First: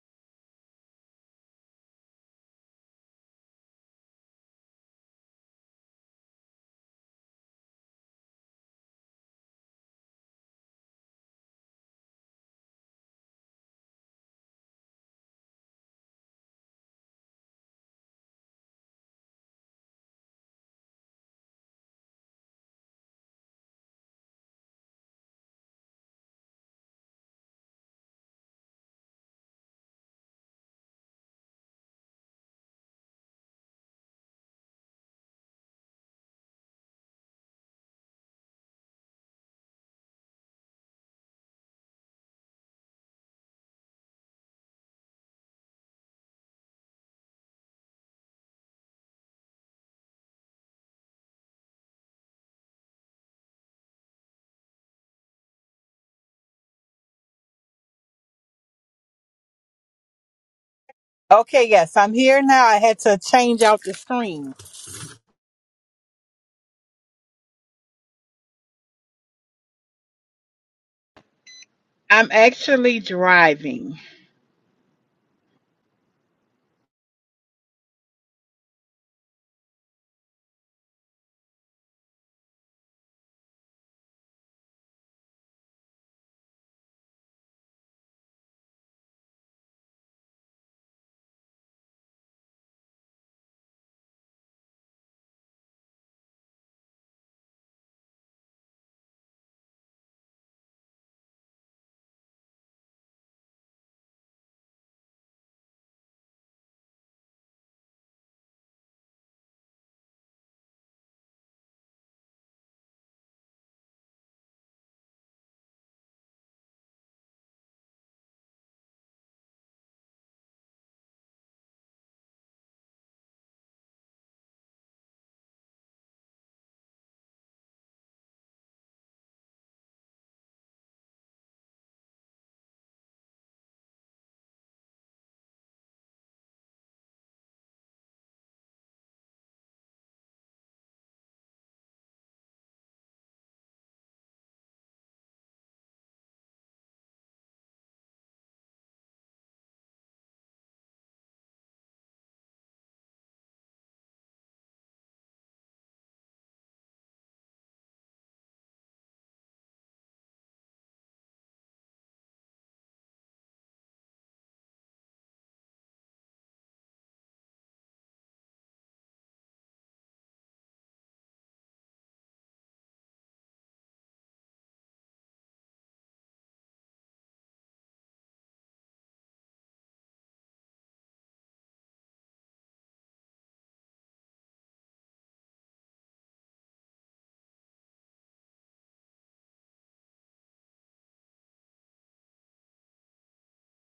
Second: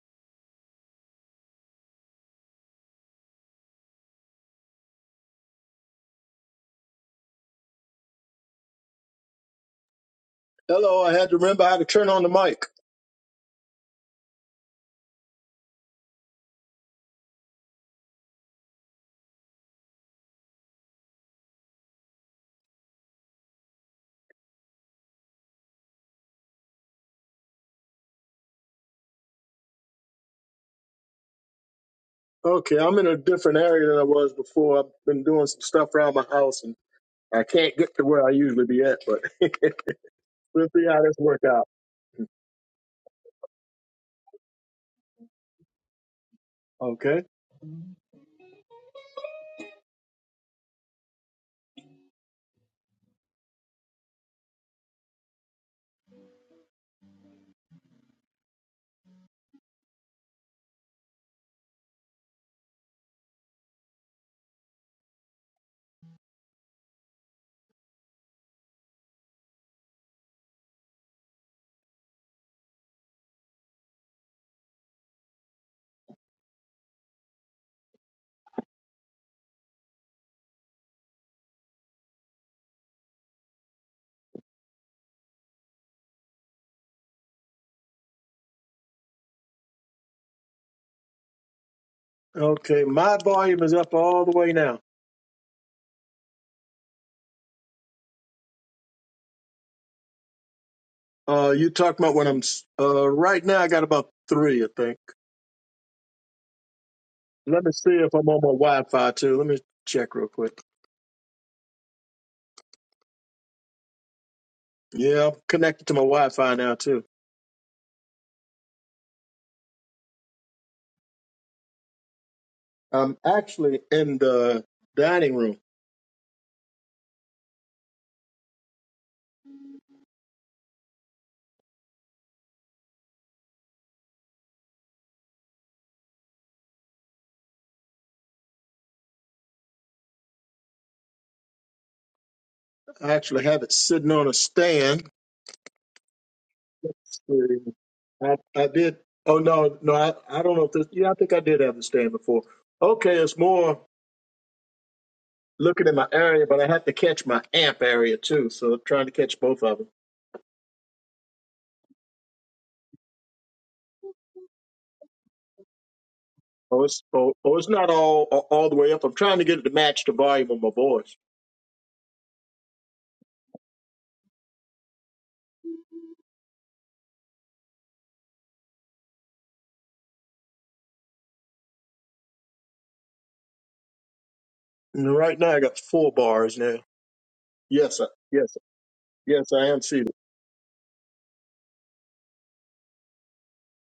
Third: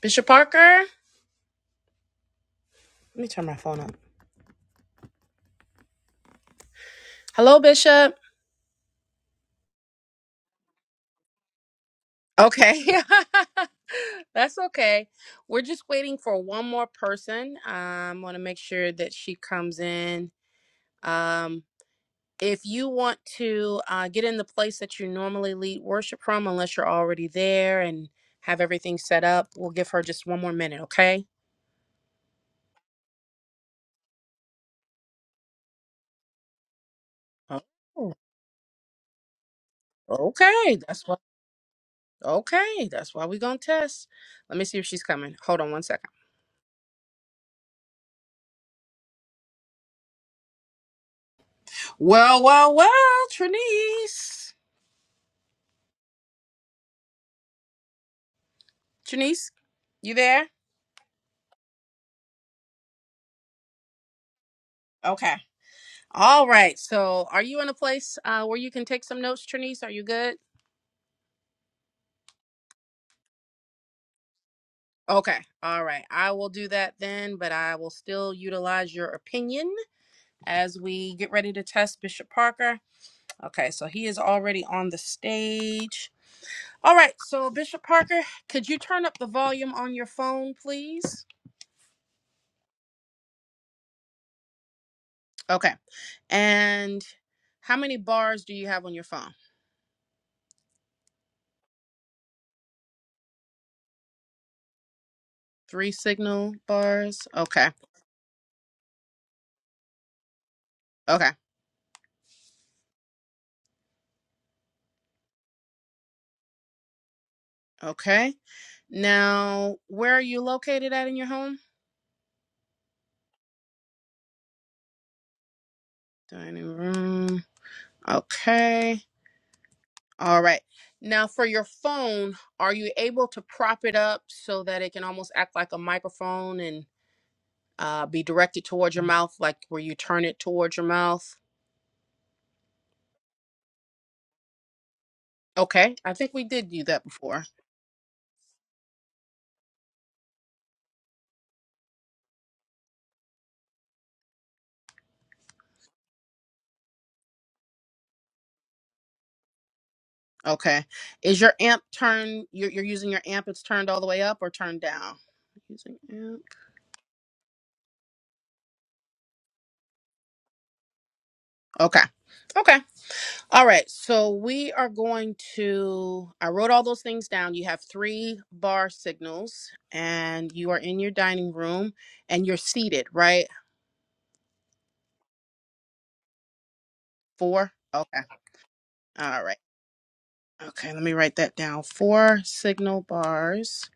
Bishop Parker? Let me turn my phone up. Hello, Bishop. Hello, I had to remember how to turn on the mic. Okay. That's okay. We're just waiting for one more person. Um, want to make sure that she comes in. Um, if you want to uh, get in the place that you normally lead worship from, unless you're already there and have everything set up, we'll give her just one more minute, okay? Okay, I'm in a different area than I was before. I've been doing some stuff around my house and I can't get to Oh, where I usually be at, but we'll okay. see how That's this what. work out. Okay, that's why we're gonna test. Let me see if she's coming. Hold on one second. Okay. Well, well, well, Trinice. Trinice, you there? Okay, yes, I'm here now. I had to change out the screen. Okay. All right. So, are you in a place uh, where you can take some notes, Trinice? Are you good? I'm actually driving. Okay. All right. I will do that then, but I will still utilize your opinion as we get ready to test Bishop Parker. Okay. So, he is already on the stage. All right. So, Bishop Parker, could you turn up the volume on your phone, please? Okay, my volume is up all the way now. Okay. And how many bars do you have on your phone? Uh, you talking about when I'm, s- uh, right now I got about three, I think. Three signal bars. Let Okay. me see if I'm on my Wi-Fi too. Let me check real quick. Okay. Yeah, I'm connected to my Wi-Fi now too. Okay. Now, where are you located at in your home? I'm actually in the dining room. Dining room. Okay. All right. Now, for your phone, are you able to prop it up so that it can almost act like a microphone and uh, be directed towards your mouth, like where you turn it towards your mouth? I actually have it sitting on a stand Okay. I think we did do that before. I, I did. Oh no, no, I, I don't know if this. Yeah, I think I did have the stand before. Okay, it's more looking at my area, but I had to catch my amp area too. So I'm trying to catch both of them. Okay. Is your amp turned? You're, you're using your amp, it's turned all the way up or turned down? Using amp. Oh, it's oh, oh, it's not all all all the way up. I'm trying to get it to match the volume of my voice. Okay. Okay. All right, so we are going to. I wrote all those things down. You have three bar signals, and you are in your dining room, and you're seated, right? And right now, I got four bars now. Four? Yes, sir. Okay. Yes, sir. All yes, right. I am seated. Okay, let me write that down. Four signal bars,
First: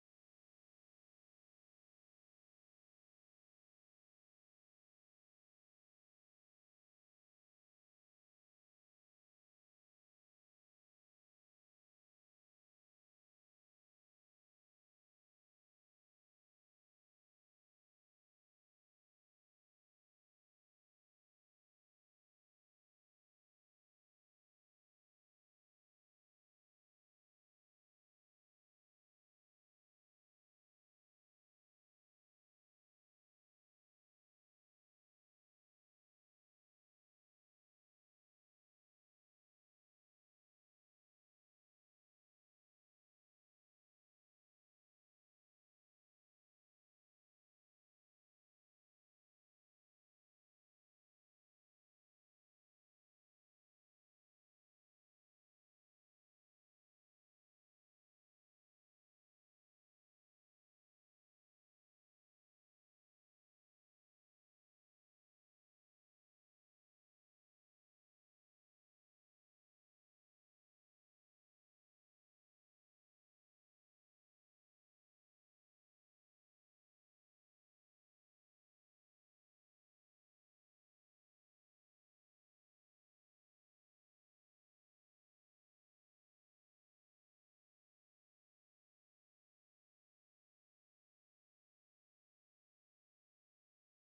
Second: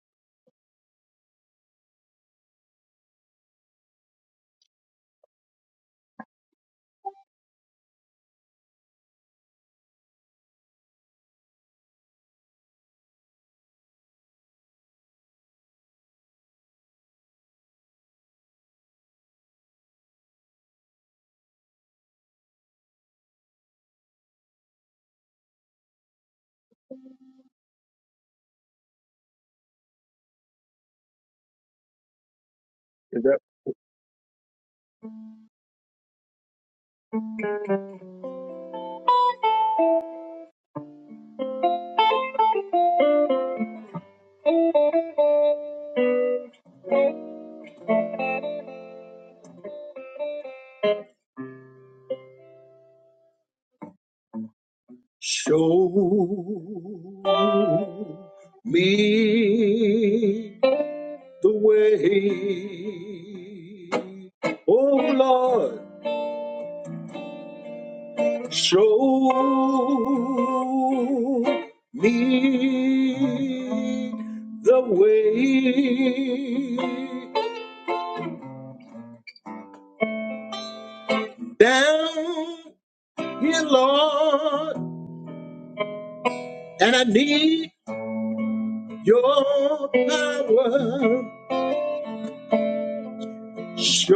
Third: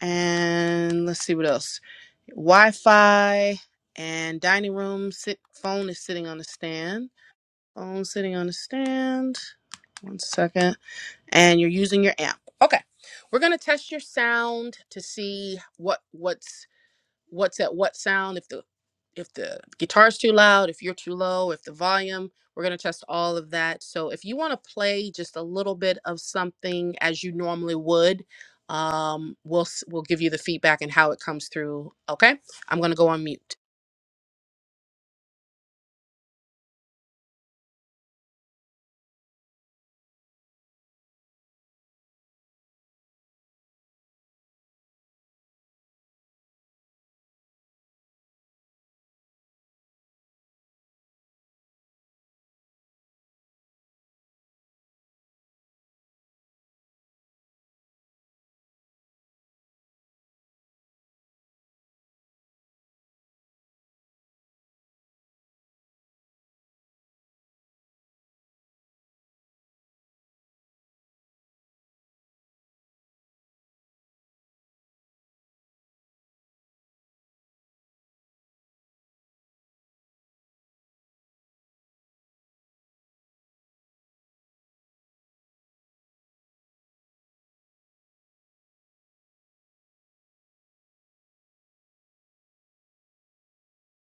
and let's see what else. Wi Fi and dining room. Sit, phone is sitting on the stand. Phone sitting on the stand. One second. and you're using your amp. Okay. We're going to test your sound to see what what's what's at what sound if the if the guitar's too loud, if you're too low, if the volume, we're going to test all of that. So if you want to play just a little bit of something as you normally would, um we'll s- we'll give you the feedback and how it comes through, okay? I'm going to go Is on that mute. show me the way. Oh Lord, show me the way down here, Lord, and I need your power Show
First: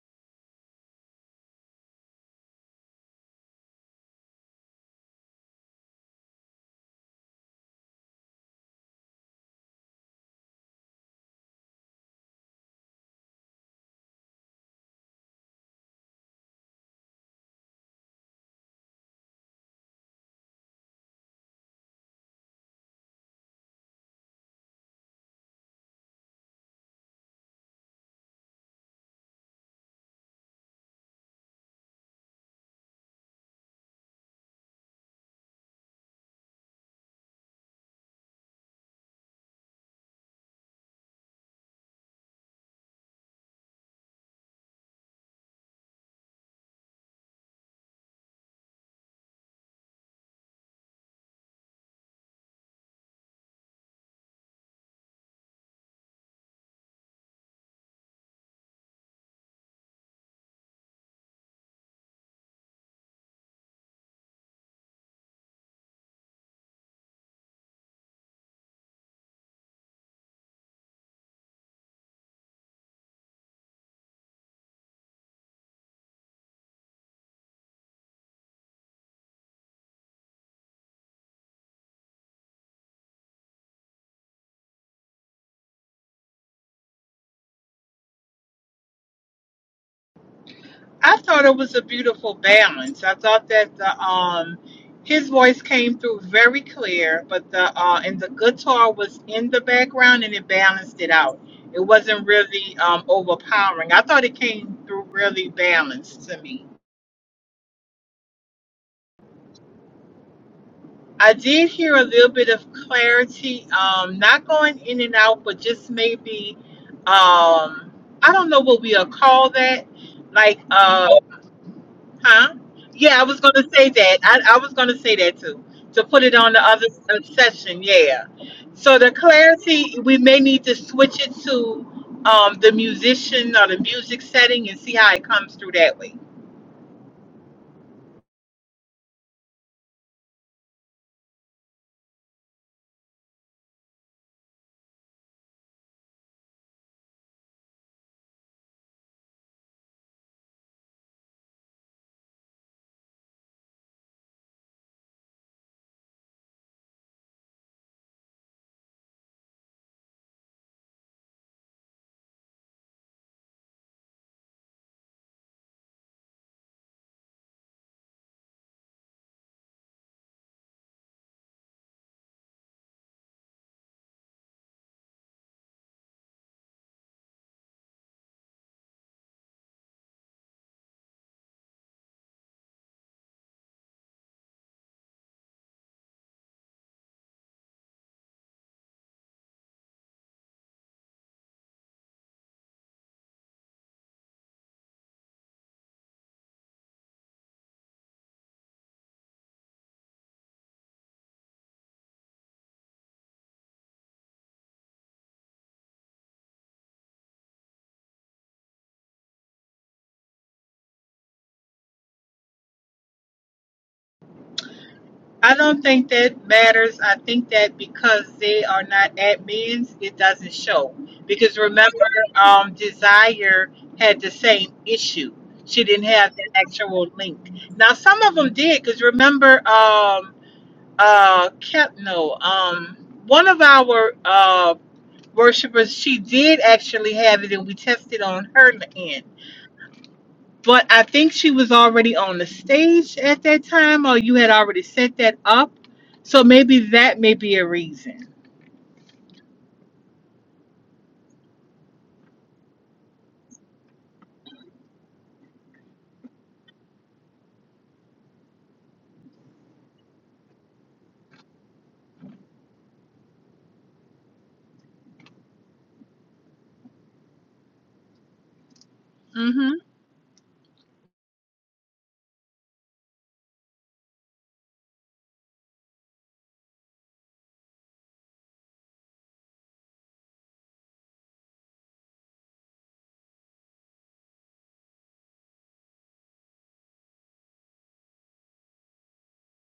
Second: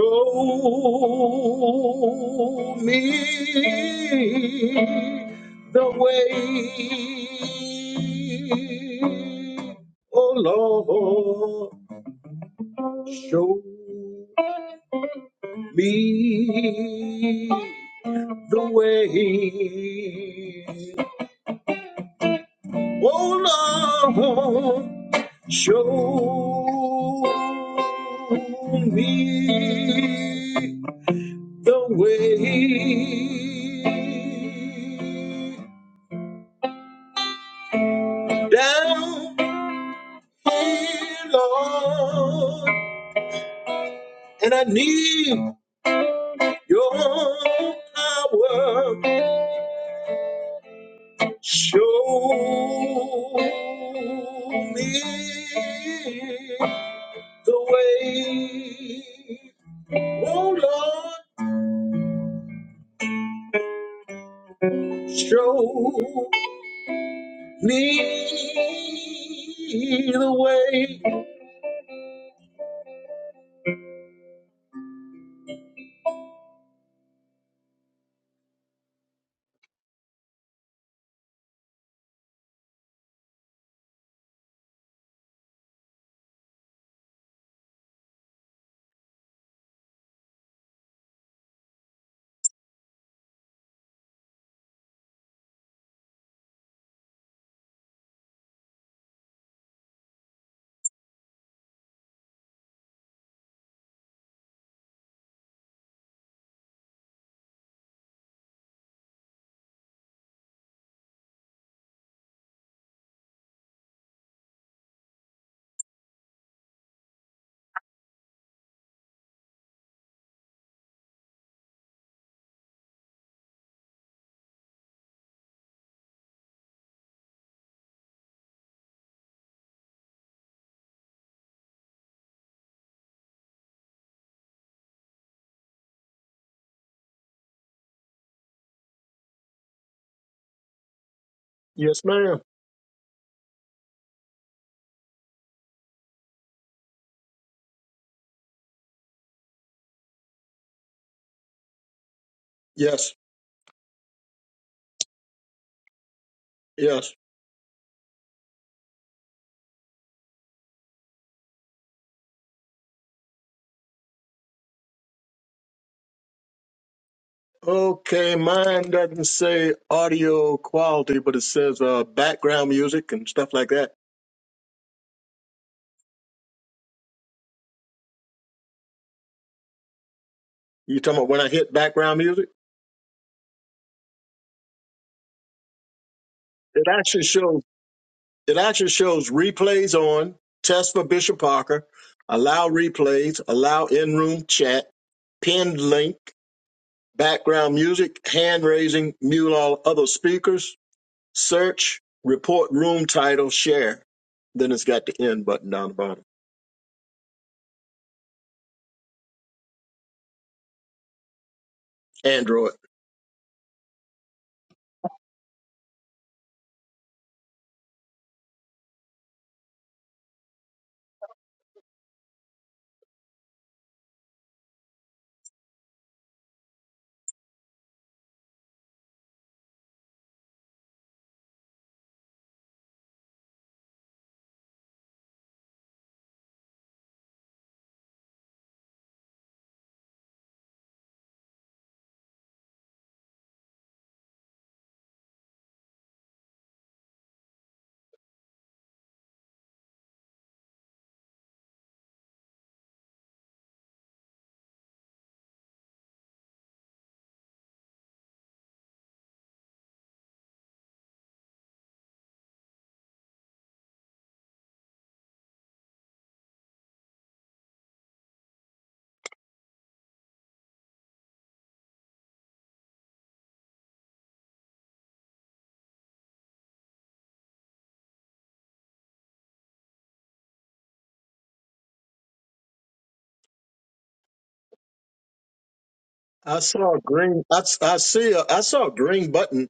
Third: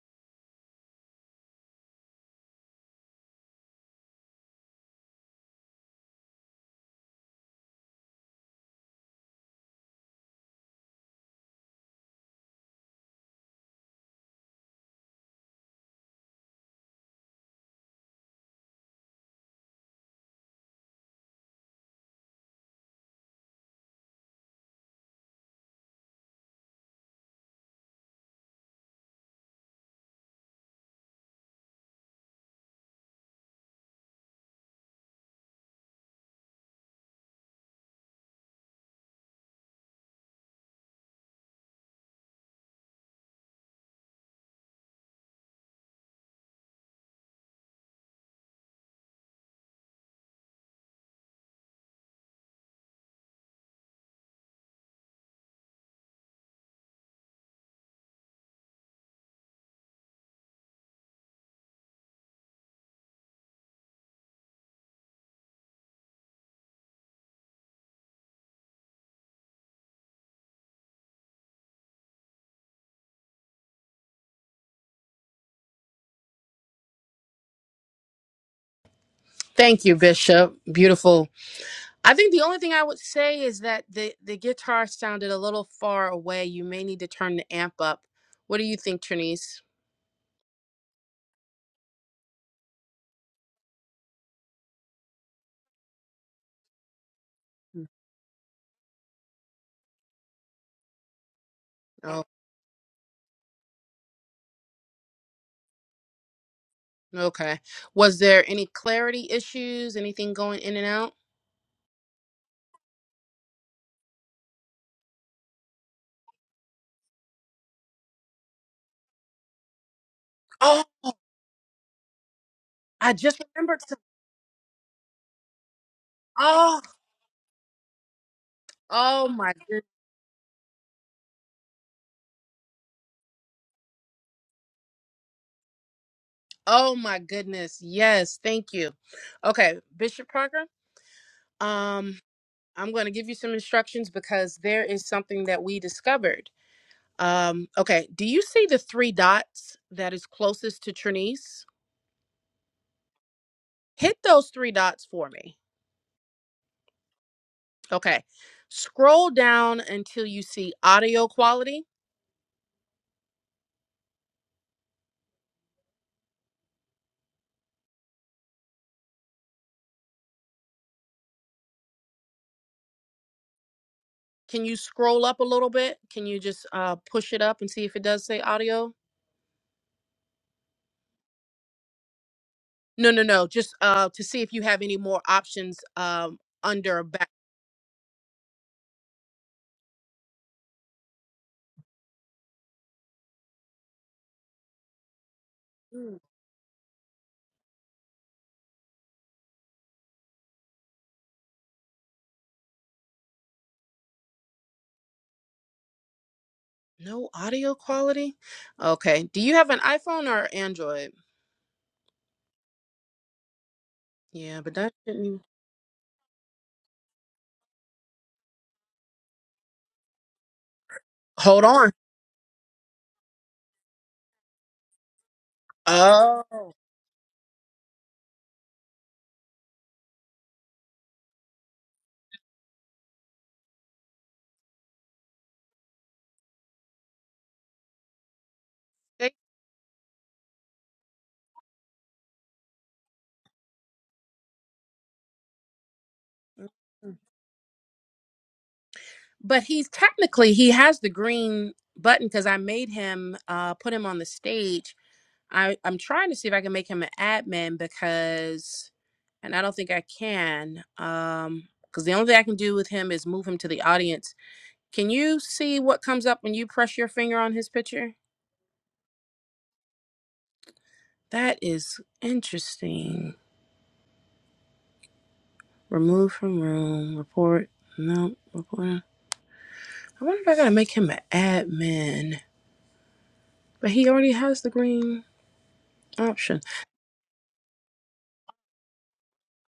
me the way, oh Lord. Show me the way, oh Lord. Show me the way down here, Lord, and I need your power. Show me the way. Oh Lord, show me the way. Thank you, Bishop. Beautiful I think the only thing I would say is that the the guitar sounded a little far away. You may need to turn the amp up. What do you think, Trinise? I thought it was a beautiful balance. I thought that the um his voice came through very clear, but the Mm, uh and the guitar was in the background and it balanced it out. It Oh, wasn't really um overpowering. I thought it came through really balanced to me. okay. Was there any clarity issues? Anything going in and out? I did hear a little bit of clarity, um, not going in and out, but just maybe, um, I don't know what we'll call that. Like, Oh, uh, huh? I Yeah, I was just going to remembered. say Some, that. I, I was going to say that too, to put it on the oh, other uh, session. Yeah. So the oh my good. clarity, we may need to switch it to um, the musician or the music setting and see how it comes through that way. Oh my goodness. Yes, thank you. Okay, Bishop Parker. Yes, Um, ma'am. I'm going to give you some instructions because there is something that we discovered. Um, okay. Do you see the three dots that is closest to Trinice? Yes, Hit those three dots for me. yes. Okay. Scroll down until you see audio quality. Okay, mine doesn't say audio quality, but it says uh, background music and stuff like that. Can you scroll up a little bit? Can you just uh, push it up and see if it does say audio? You talking about when I hit background music? No, no, no. Just uh, to see if you have any more options um, It under actually back. shows. It actually shows replays on test for Bishop Parker, allow replays, allow in-room chat, pinned link, Ooh, background music, hand raising, mute all other speakers, search, report room title, share. Then it's got the end button down the bottom. No audio quality. Okay. Do you have an iPhone or Android? Android. Yeah, but that shouldn't. I don't think that matters. I think that because they are not admins, it doesn't show. Because Hold on. remember, um, Desire had the same issue. She didn't have the Oh. actual link. Now, some of them did, because remember, um, uh, kept no, um, one of our uh worshipers, she did actually have it, and we tested on her end. But I think she was already on the stage at that time, or you had already set that up. So maybe They- that may be a reason. but he's technically he has the green button because I made him uh put him on the stage. I I'm trying to see if I can make him an admin because, and I don't think I can. Um, because the only thing I can do with him is move him to the audience. Can you see what comes up when you press your finger on his picture? hmm That is interesting. Remove from room. Report. No. Report. I wonder if I gotta make him an admin. But he already has the green I option. saw a green. I, s- I see. A, I saw a green button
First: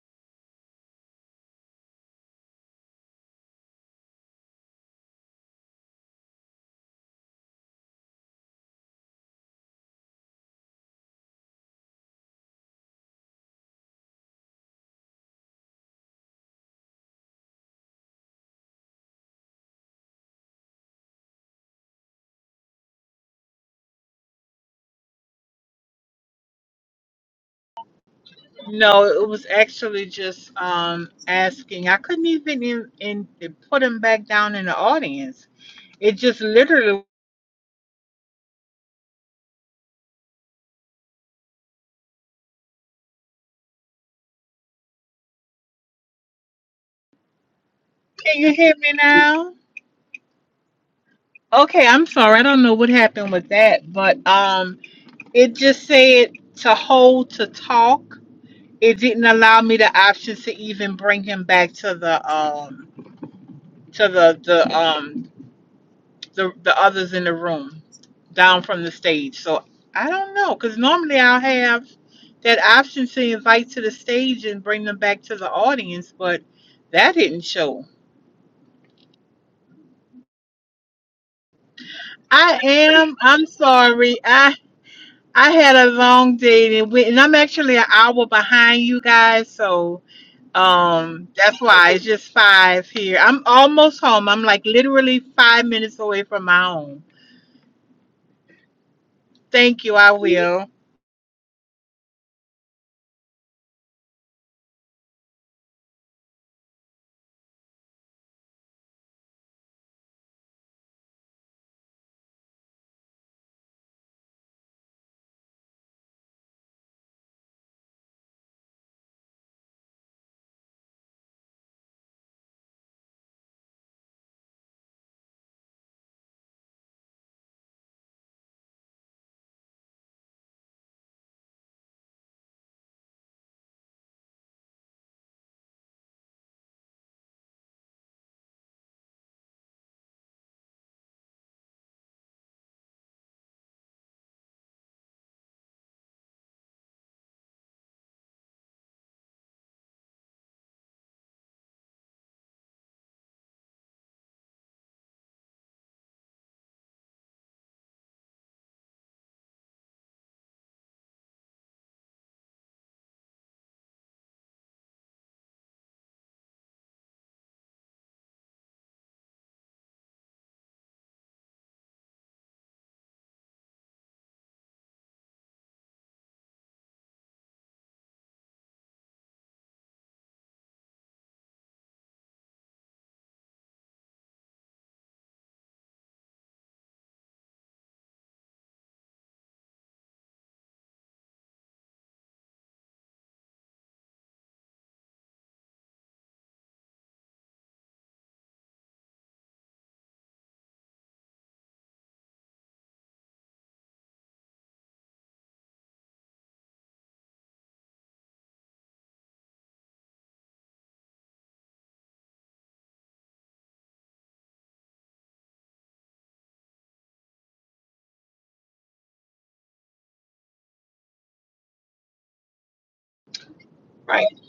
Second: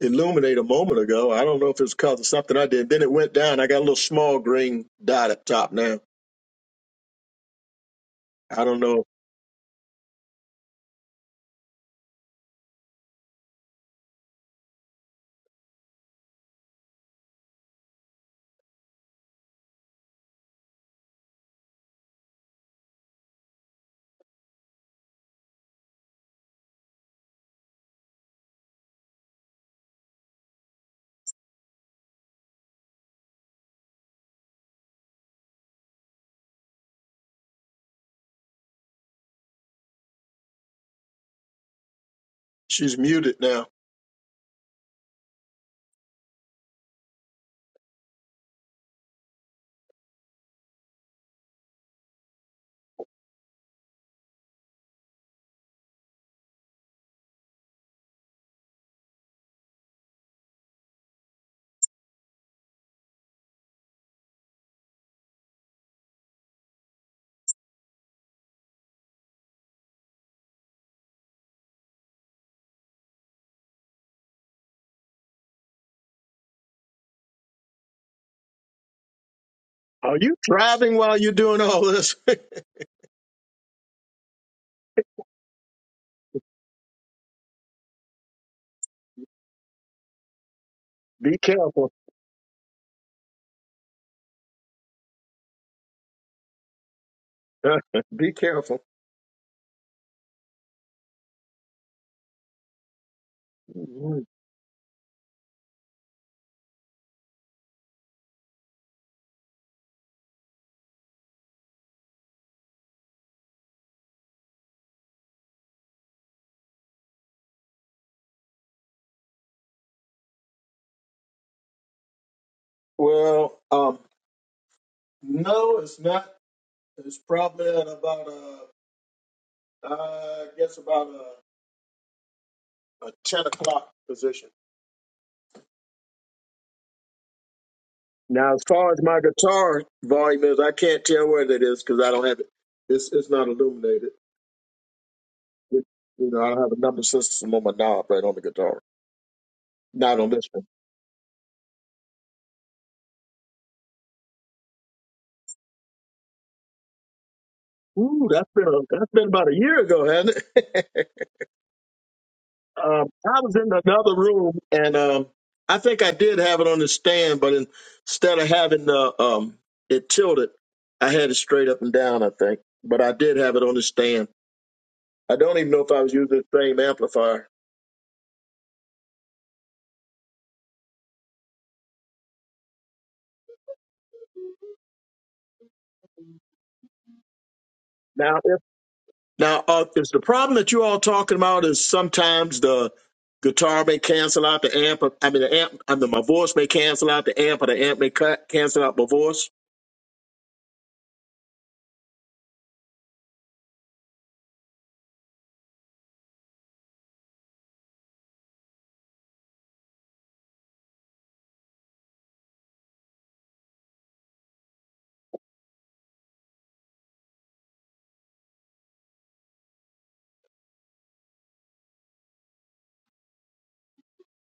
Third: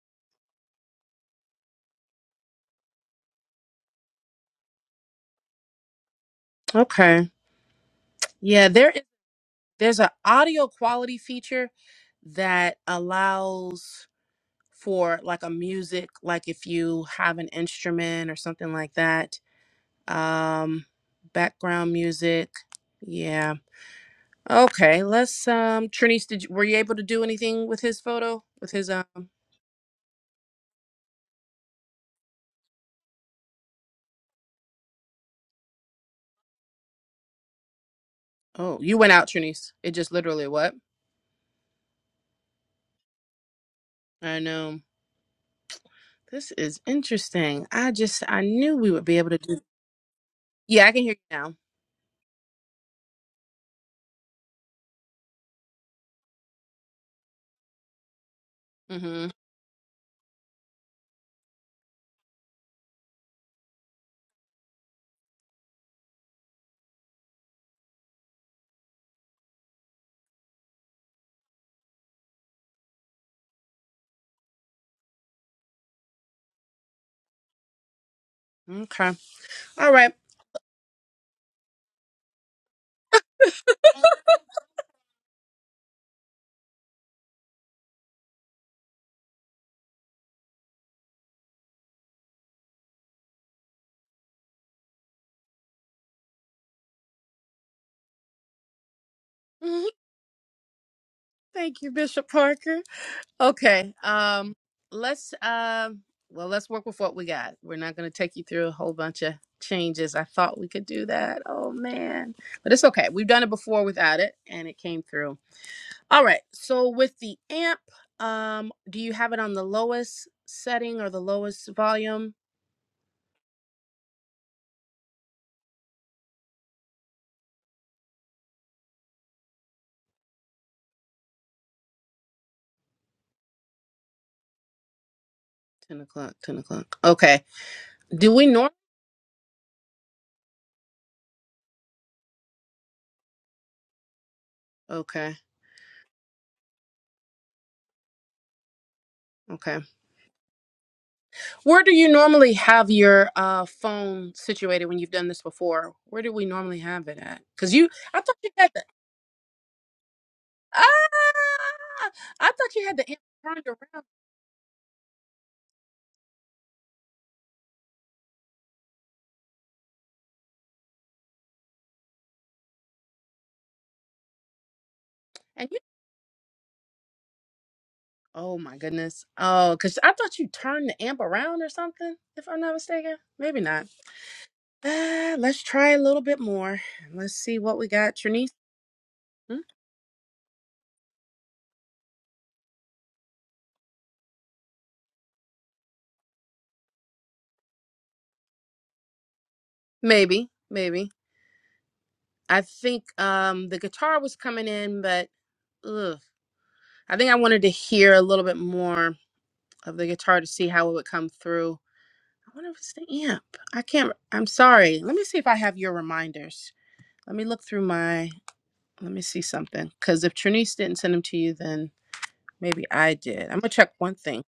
illuminate a moment ago. I don't know if it's because of something I did. Then it went down. I got a little small green dot up top now. Okay. I Yeah, don't there is know. there's an audio quality feature that allows for like a music, like if you have an instrument or something like that. Um background music. Yeah. Okay, let's um Trinice, did you, were you able to do anything with his photo? With his No, um it was actually just um, asking. I couldn't even in, in put him back down in the audience. It just literally. Oh, you went out, Trinice. It just literally what? She's muted now. I know. This is interesting. I just Can I you hear knew we me would be able to now? do Yeah, I can hear you now. Okay, I'm sorry. I don't know what happened with that, but um, it just said to hold to talk. It didn't Mm-hmm. allow me the options to even bring him back to the um to the the um the the others in the room down from the stage. So I don't know, cause normally I'll have that option to invite to the stage and bring them back to the audience, but that didn't show. Okay. All right. Are you driving while you're doing all this? I am. I'm sorry. I I had a long day and, we, and I'm actually an hour behind you guys, so um Be that's careful. why it's just five here. I'm almost home. I'm like literally five minutes away from my home. Be careful. Thank you. I will. Thank you, Bishop Parker. Okay, Mhm. um, let's um, well, let's work with what we got. We're not going to take you through a whole bunch of changes. I thought we could do that. Oh man, but it's okay. We've done it before without it, and it came through. All right. So with the amp, um, do you have it on the lowest setting or the lowest volume? Well, um, no, it's not. It's probably at about uh, I guess about a, a ten o'clock position. Ten o'clock. Ten o'clock. Okay. Do we Now, as norm? far as my guitar volume is, I can't tell where that is because I don't have it. It's it's not illuminated. Okay. It, you know, I don't have a number system on my knob right on the guitar. Okay. Not on this one. Where do you normally have your uh, phone situated when you've done this before? Where do we normally have it at? Because you, I Ooh, thought that's you been had a, the, that's been about a year ago, hasn't it? ah, I thought you had um, the amp I was in turned around, another room, and um, I think I did have it on the stand, but in, instead of having the um, it tilted, I had it straight up and down. I think, but I did have it on the stand. I don't and even you. know if I was using the same amplifier. Oh my goodness. Oh, because I thought you turned the amp around or something. If I'm not mistaken, maybe not. Uh, let's try a little bit more. Let's see what we got, Now, Trinice. Hmm? Now, uh, is the problem that you all talking about is sometimes the guitar may cancel out the amp? I mean, the amp. I mean, my voice may cancel out the amp, or the amp may cut, cancel out my voice. Maybe, maybe. I think um the guitar was coming in, but ugh. I think I wanted to hear a little bit more. of the guitar to see how it would come through. I wonder if it's the amp. I can't. I'm sorry. Let me see if I have your reminders. Let me look through my. Let me see something. Because if Trinice didn't send them to you, then maybe I did. I'm gonna check one thing.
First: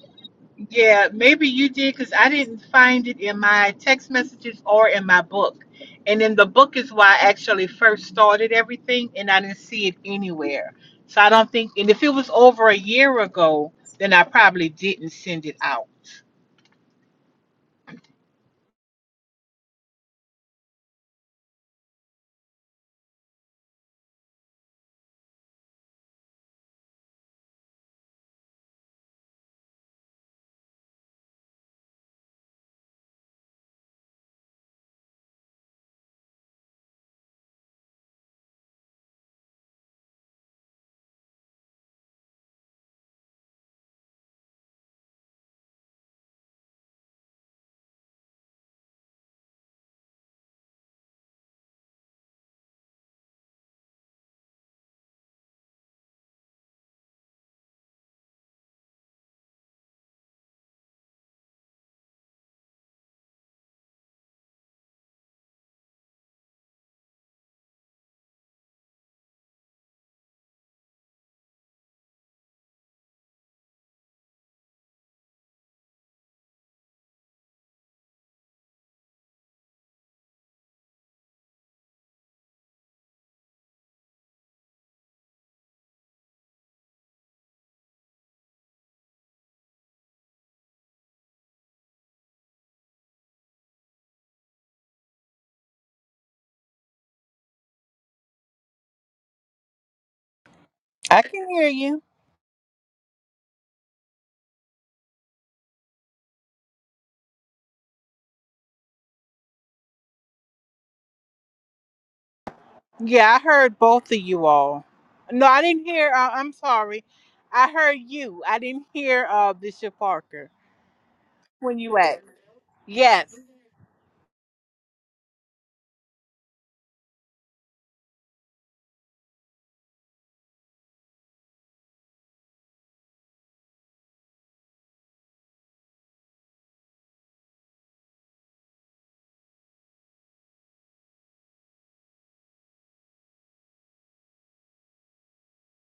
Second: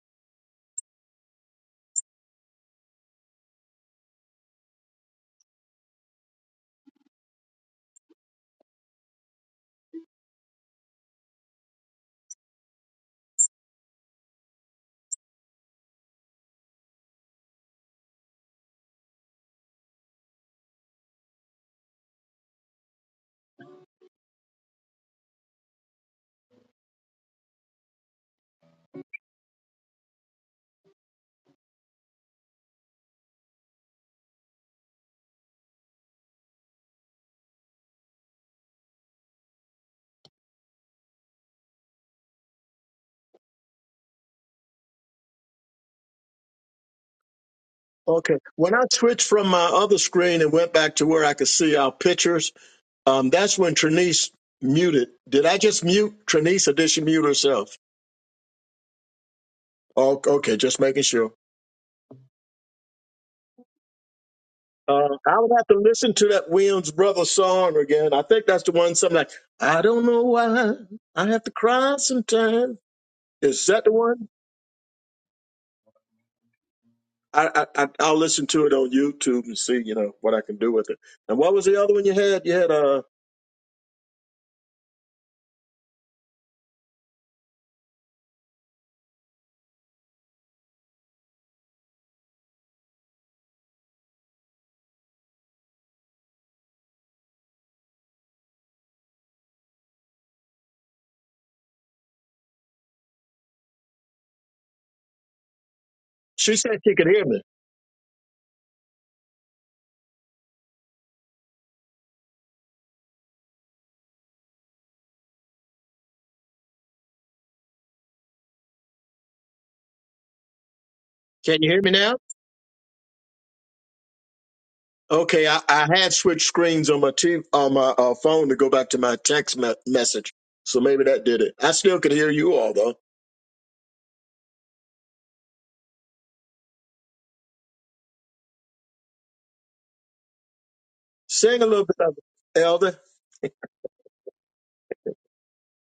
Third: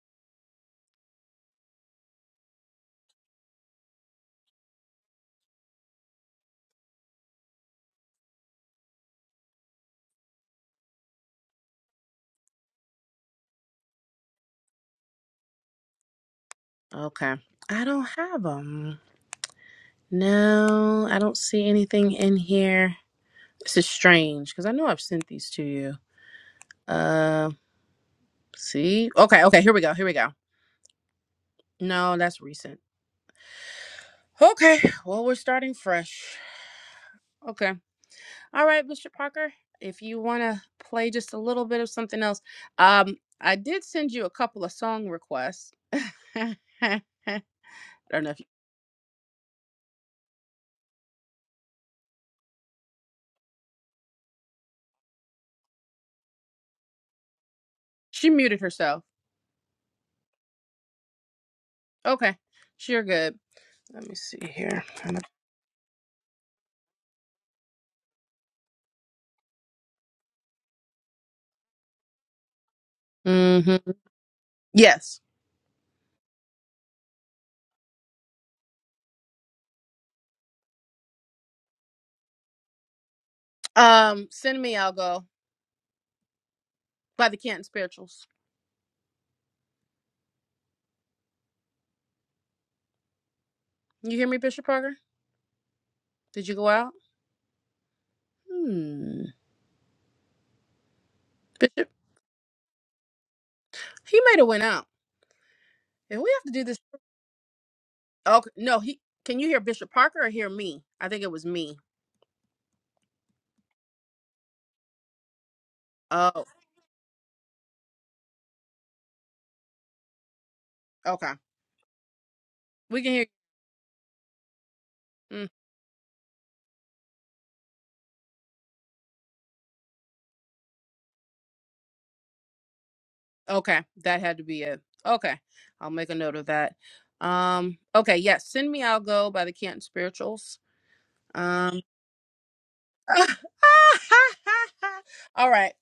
Yeah, maybe you did because I didn't find it in my text messages or in my book. And in the book is why I actually first started everything, and I didn't see it anywhere. So I don't think, and if it was over a year ago, then I probably didn't send it out. Okay. I don't have them. No, I don't see anything in here. This is strange because I know I've sent these to you. Uh, see. Okay. Okay. Here we go. Here we go. No, that's recent. Okay. Well, we're starting fresh. Okay. All right, Mr. Parker, if you want to play just a little bit of something else, um, I did send you a couple of song requests. I don't know Okay. if you, When I switched from my other screen and went back to where I could see our pictures, um, that's when Trinice muted. Did I just mute Trinice, or did she mute herself? she muted herself. Oh, okay. Just making sure. Okay, she good. Let me see here. Uh, I would have to listen to that Williams brother song again. I think that's the one. Something like I don't know why I have to cry sometimes. Is that Mm-hmm. the one? Yes. I, I I- I'll listen to it on YouTube and see you know what I can do with it. And what was the other one you had? You had uh. Um, send me. I'll go by the Canton Spirituals. You hear me, Bishop Parker? Did you go out? Hmm. I can hear Bishop, you. he might have went out. If we have She to do this, said she could hear me. okay. No, he. Can you hear Bishop Parker or hear me? I think it was me. Yeah, I heard both of you all. No, I didn't hear. Uh, Oh, I'm sorry. I heard you. I didn't hear uh, Bishop Parker. okay. Can you When hear me you now? at? We can hear you. Yes, Okay, Mm, I, I had switched screens on my TV, on my uh, phone to go back to my text me- message, so maybe that did it. I still could hear you all though. okay, that had to be it. Okay, I'll make a note of that. Um, okay, yes, send me. I'll go by the Canton Spirituals. Sing a Um, little bit of it, Elder. all right.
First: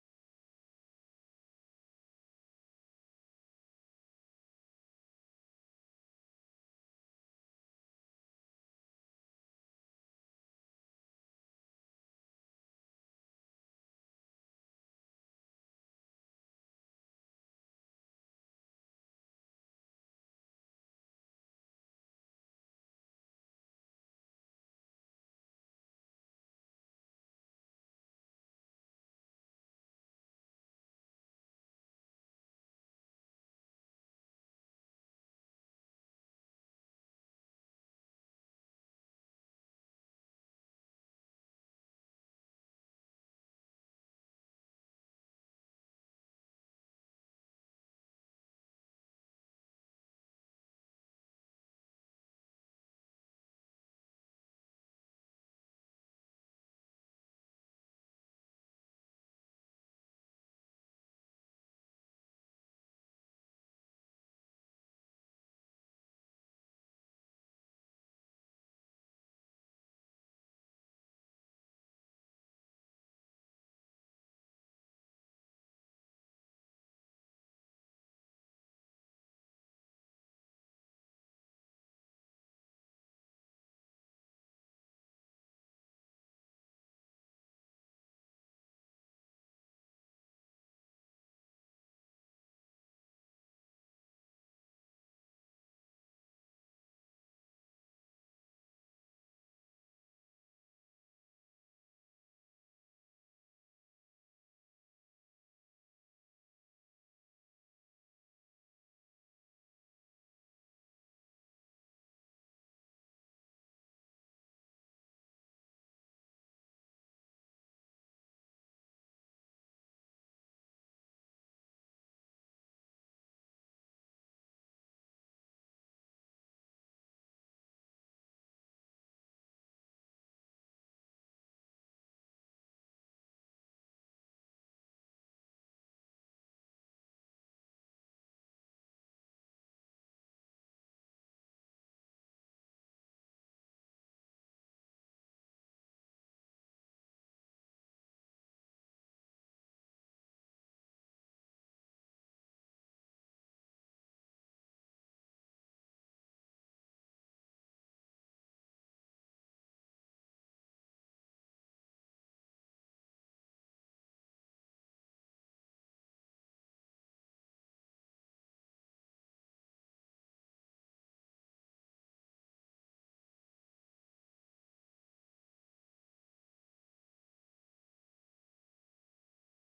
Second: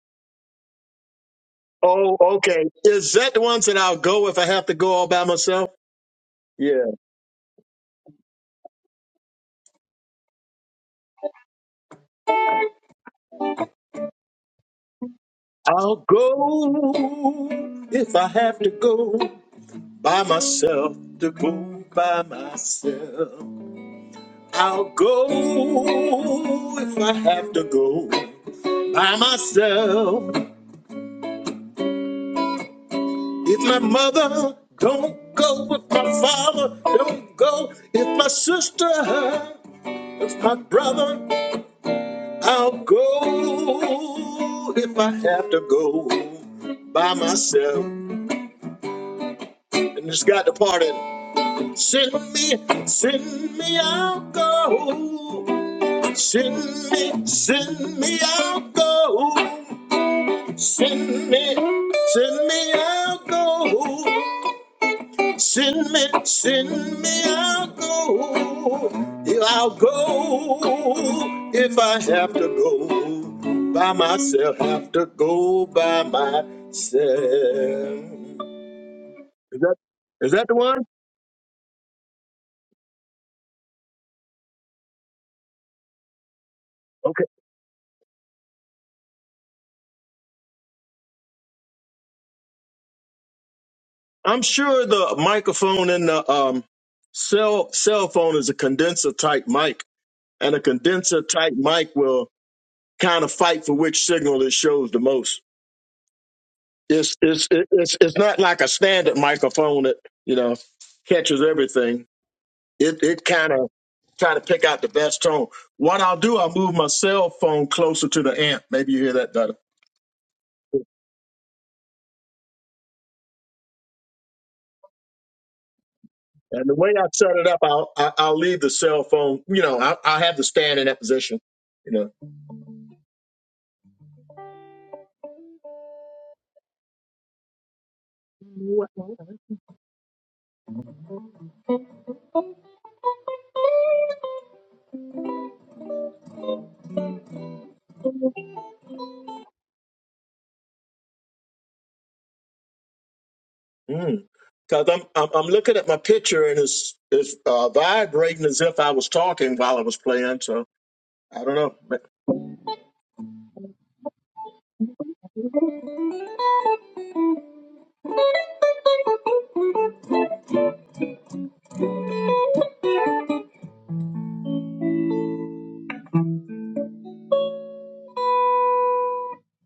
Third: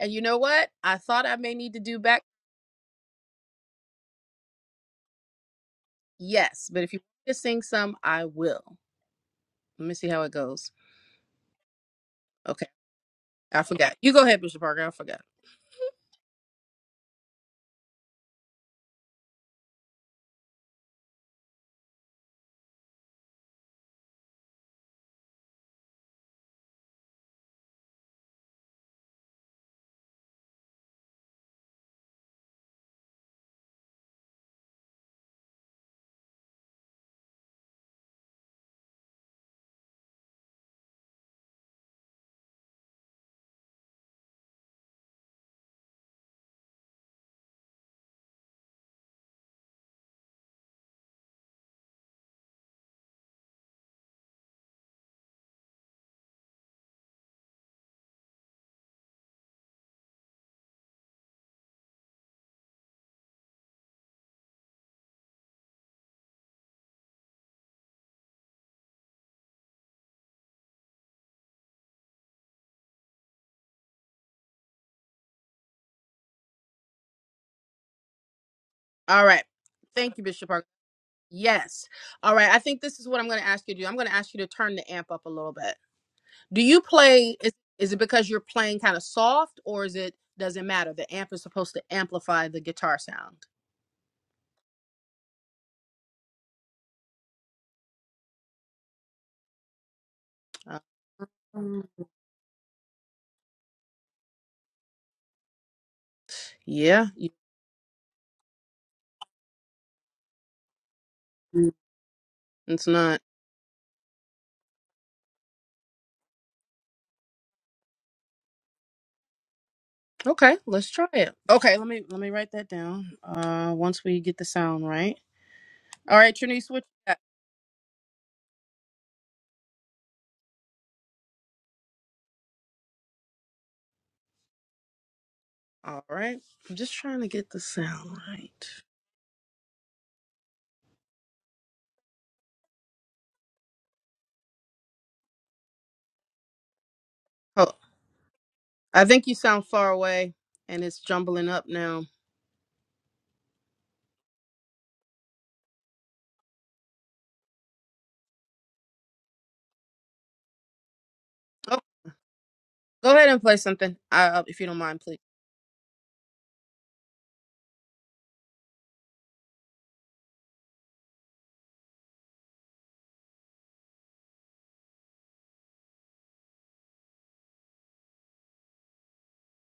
And you know what? I thought I may need to do Oh, back. okay. Is that the ones that I'll go if I have to go all by myself? Yes, but Yeah. if you want me to sing some, I will. Let me see how it goes. Okay. I forgot. You go ahead, Bishop Parker. I forgot. I'll go if I have to go. by myself to go by myself. I'll go if I have to go by myself. If my mother don't go, if my father don't go, if my sister, if my brother, I'll go if I have to go by myself. And it's got the part in it. Send me, send me, I'll go. Send me, send me, I'll go. Send me, send me, I'll go. Send me, send me, I'll go. Yeah, I'll go if I have to go by myself. Have to go by myself. All right. Is that Thank you, is that Bishop the Parker. one? Yes. All right. I think this is what I'm going to ask you to do. I'm going to ask you to turn the amp up a little bit. Do you Okay. play? Is, is it because you're playing kind of soft, or is it does it matter? The amp is supposed to amplify the guitar sound. I'm sure the microphone in the um cell cell phone is a condenser type mic and a Uh, condenser type mic will kind of fight for which signal it shows the most. yeah, It's you- it's it's it's not like a standard microphone that you know catches everything. it's It not. it kind of try to pick out the best tone. What I'll do, I'll move my cell phone closer to the amp. Maybe you hear that better. Okay, let's try it. Okay, let me let me write that down. Uh, once we get the sound right. All right, And Trinise, the what way I you got? set it up, I'll I- I'll leave the cell phone. You know, I'll, I'll have the stand in that position. You know. All right, I'm just trying to get the sound right. Oh, I think you sound far away, and it's jumbling up now. Mm. Cause I'm, I'm I'm looking at my picture and it's it's uh, vibrating as if I was talking while I was playing. So I don't know. Oh, But go ahead and play something, uh, if you don't mind, please.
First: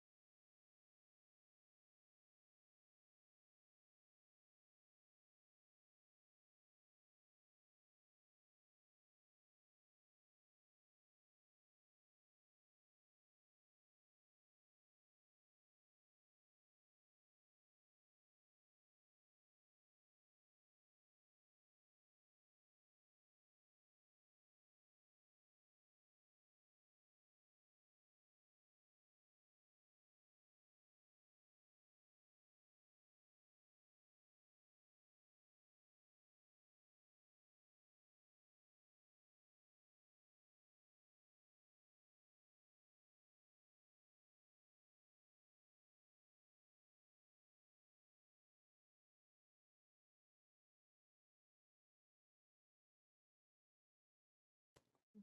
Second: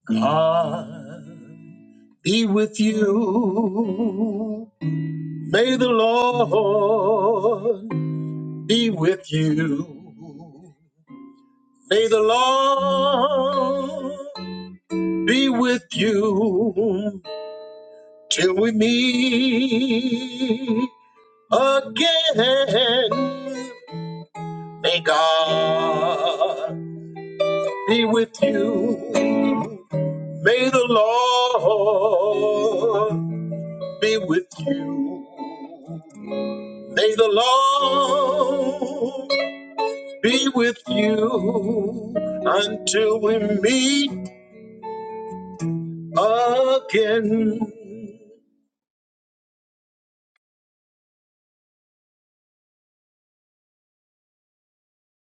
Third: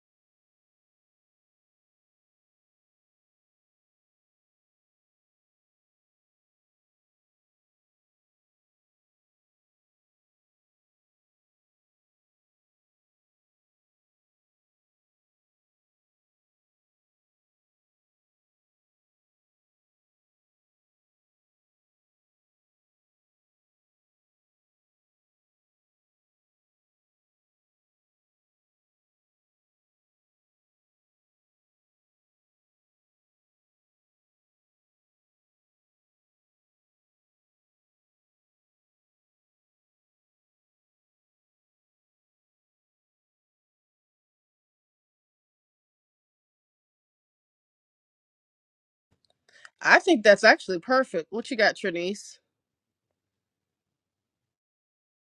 God be with you. May the Lord be with you. May the Lord be with you till we meet again. May God be with you. May the Lord be with you. May the Lord be with you until we meet again. I think that's actually perfect. What you got, Trinise?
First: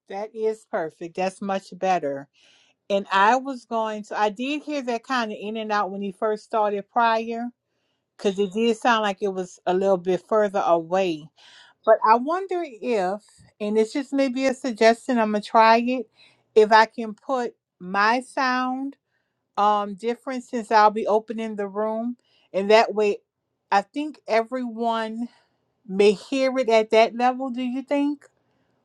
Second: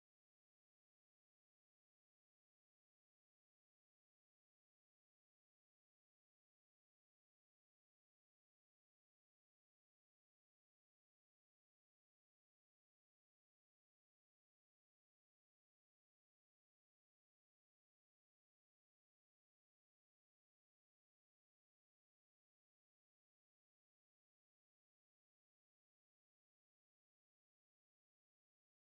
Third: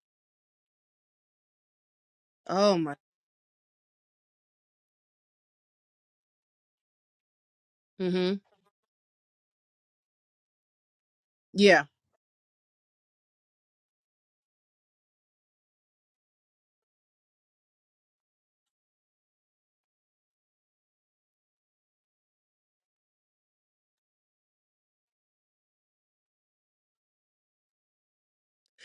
that is perfect. That's much better. Oh my. And I was going to, I did hear that kind of in and out when he first started prior, Mm-hmm. because it did sound like it was a little bit further away. Yeah. But I wonder if, and it's just maybe a suggestion, I'm going to try it, if I can put my sound um different since I'll be opening the room. And that way, I think everyone may hear it at that level, do you think?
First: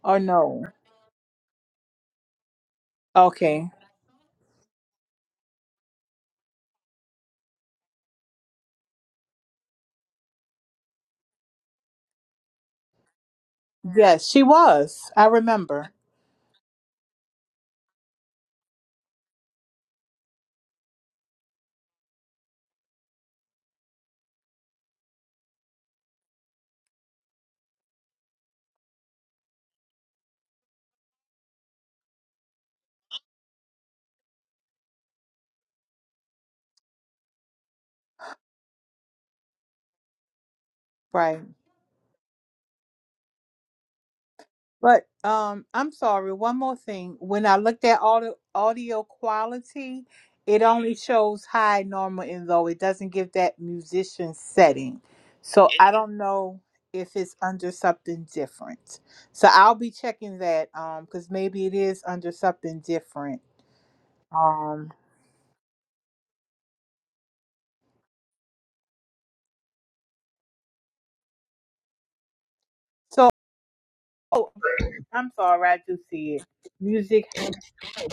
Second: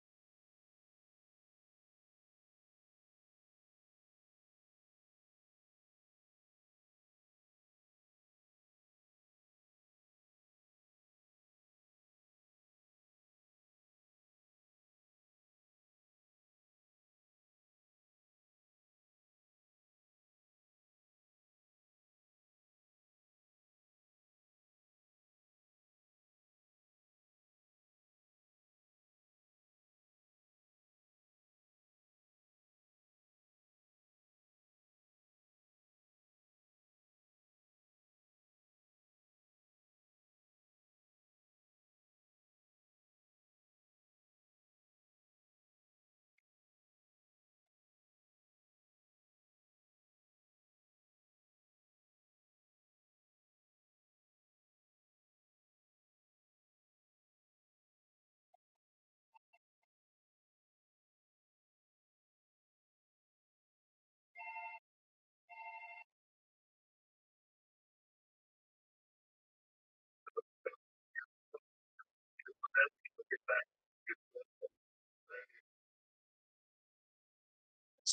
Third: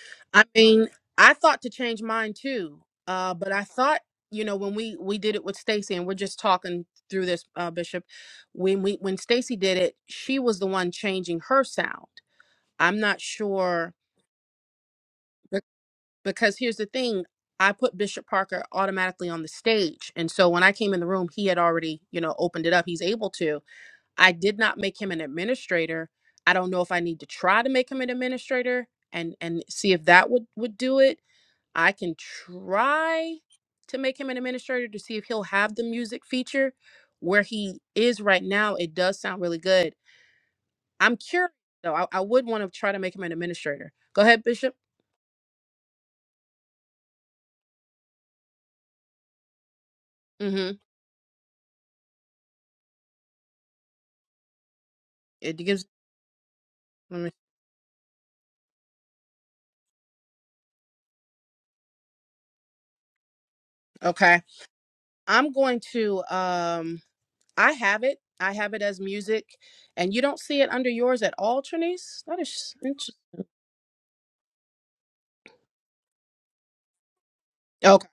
Or I no? mean, I thought to change mine too, uh, but I Okay. thought, you know, when we we did it with Stacy, and we're just talking through this, uh, Bishop. When we when Stacy did it, she was the one changing her sound. I'm not sure Yes, she was. I be- remember. because here's the thing: I put Bishop Parker automatically on the stage, and so when I came in the room, he had already, you know, opened it up. He's able to. I did not make him an administrator. I don't know if I need to try to make him an administrator and and see if that would would do it I can try to make him an administrator to see if he'll have the music feature where he is right now. It does sound really good. I'm Right. curious though. I, I would want to try to make him an administrator. Go ahead, Bishop. But um, I'm sorry. One more thing. When I looked at audio audio quality, it Mm-hmm. only shows high, normal, and low. It doesn't give that musician setting. It So gives. I don't know if Let me. it's under something different. So I'll be checking that um because maybe it is under something different. Okay. Um. I'm going to. Um. I have it. I have it as music, and you don't see it under yours at all, Trinice. That is interesting. So oh, I'm sorry. I do see it. Music. Tina, Okay.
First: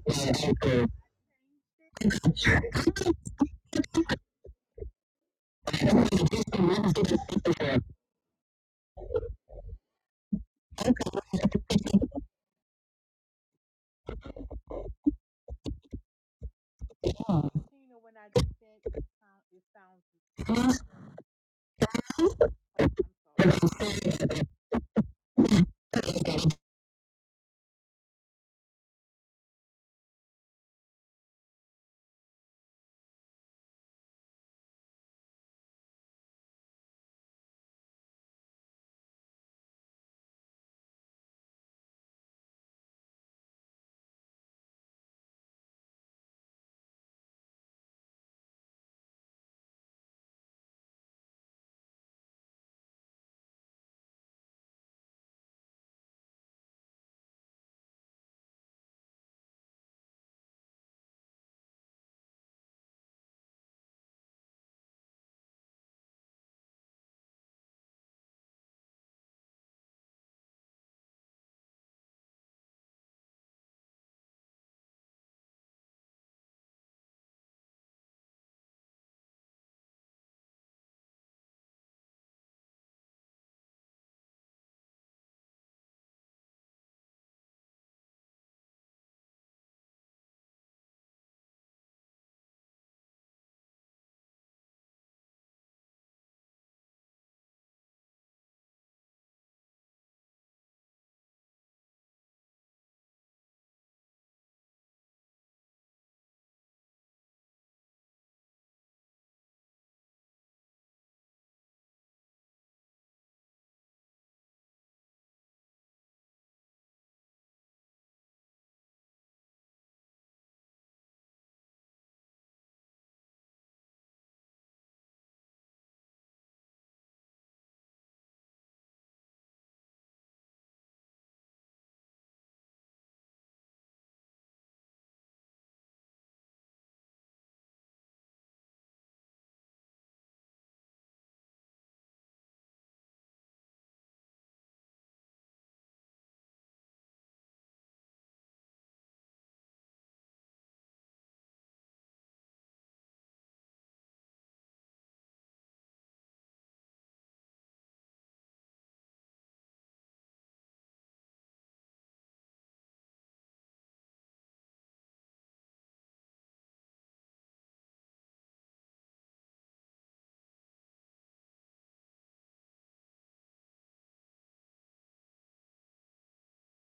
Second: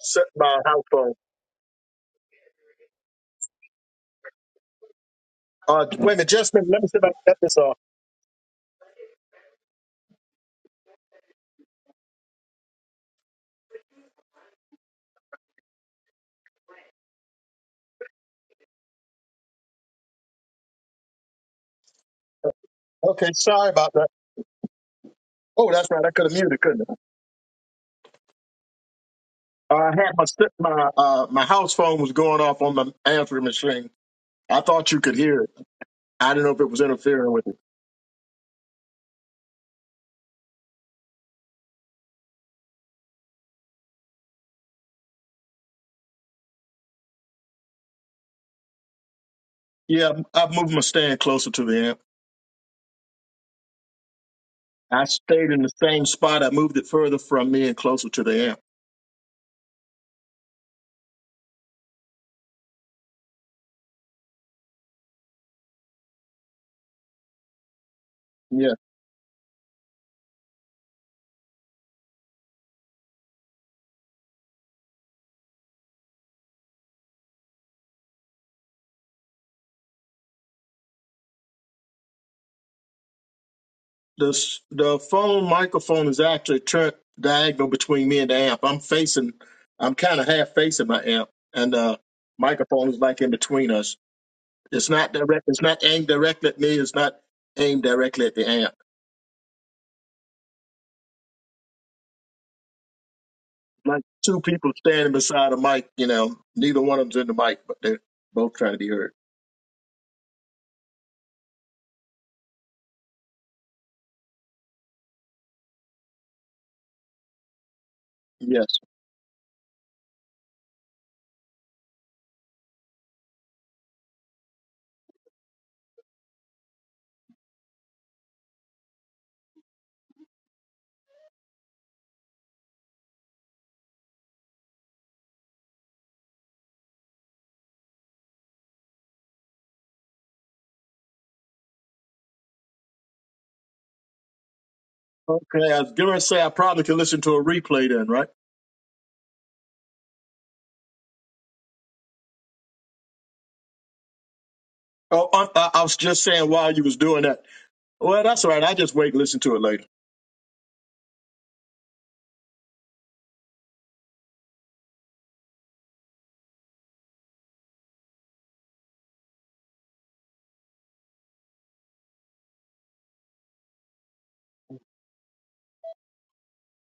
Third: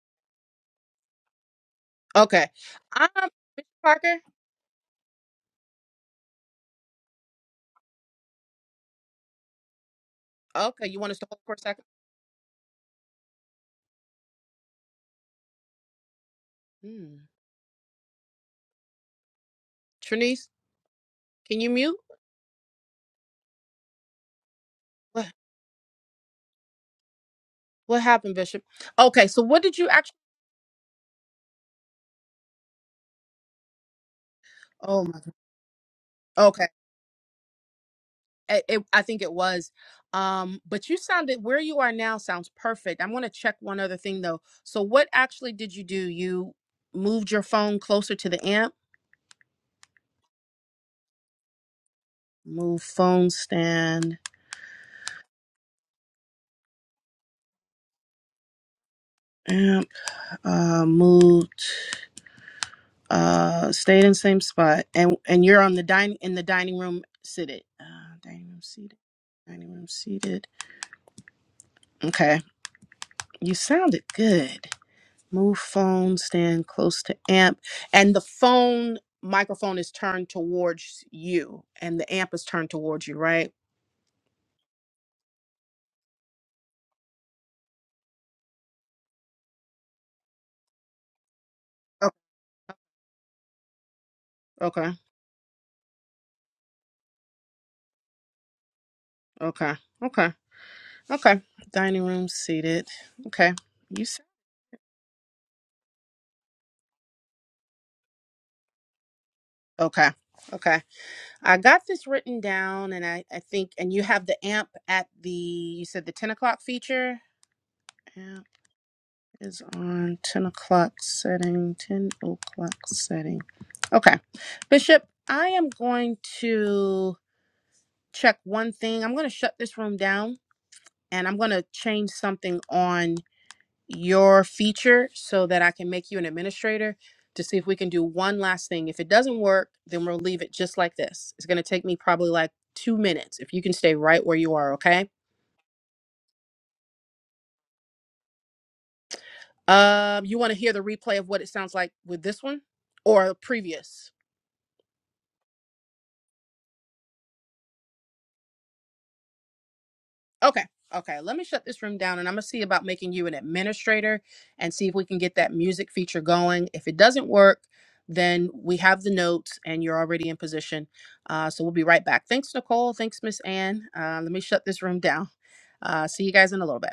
So- Okay. Um, Bishop Parker. uh, wait a minute, just a minute. Let me see if I can get this off. Okay. You want us to hold for a second? Hmm. When I did that, it sound- it sounds. Trinice, can you mute? I'm sorry. Okay, sorry about that. Oh, that's right. I could have muted, couldn't I? What happened, Bishop? Okay, so what Uh, did I you had actually? my st- my uh, my house phone was going off on the answering machine. I thought you Oh my could God. hear it. I didn't know if it Okay, was interfering with it. I- it, I think it was. Um, but you sounded where you are now sounds perfect. I'm going to check one other thing though. So what actually did you do? You moved your phone closer to the amp. Yeah, I moved my stand closer to the amp. Move phone stand. I stayed in the same spot. I moved it further from me and closer to the amp. Amp. Uh, moved. Uh, stayed in same spot. And and you're on the dining in the dining room seated. Uh, dining room Yeah. seated. Dining room seated. Okay, you sounded good. Move phone, stand close to amp. And the phone microphone is turned towards you, and the amp is turned towards you, right? The, the phone microphone is actually turned diagonal between me and the amp. I'm facing, I'm kind of half facing my amp, and the Okay. microphone is like in between us. Okay. It's not direct. It's not aimed directly at me. It's not aimed directly at the amp. Okay. Okay. Okay. Dining room seated. Okay. Like You said, two people standing beside a mic, you know, neither one of them's in the mic, but they're both trying to be heard. okay. Okay. I got this written down, and I, I think, and you have the amp at the, you said the 10 o'clock feature. Yes. is on 10 o'clock setting, 10 o'clock setting. Okay. Bishop, I am going to check one thing. I'm going to shut this room down and I'm going to change something on your feature so that I can make you an administrator to see if we can do one last thing. If it doesn't work, then we'll leave it just like this. It's going to take me probably like two minutes if you can stay right where you are, okay? Okay, I was gonna say I probably can listen to a replay then, right? Um, you want to hear the replay of what it sounds like with this one or previous? Oh, I, I I was just saying while you was doing that. Well, that's all right. I just wait and listen to it later. Okay. Okay. Let me shut this room down and I'm going to see about making you an administrator and see if we can get that music feature going. If it doesn't work, then we have the notes and you're already in position. Uh, so we'll be right back. Thanks, Nicole. Thanks, Miss Ann. Uh, let me shut this room down. Uh, see you guys in a little bit.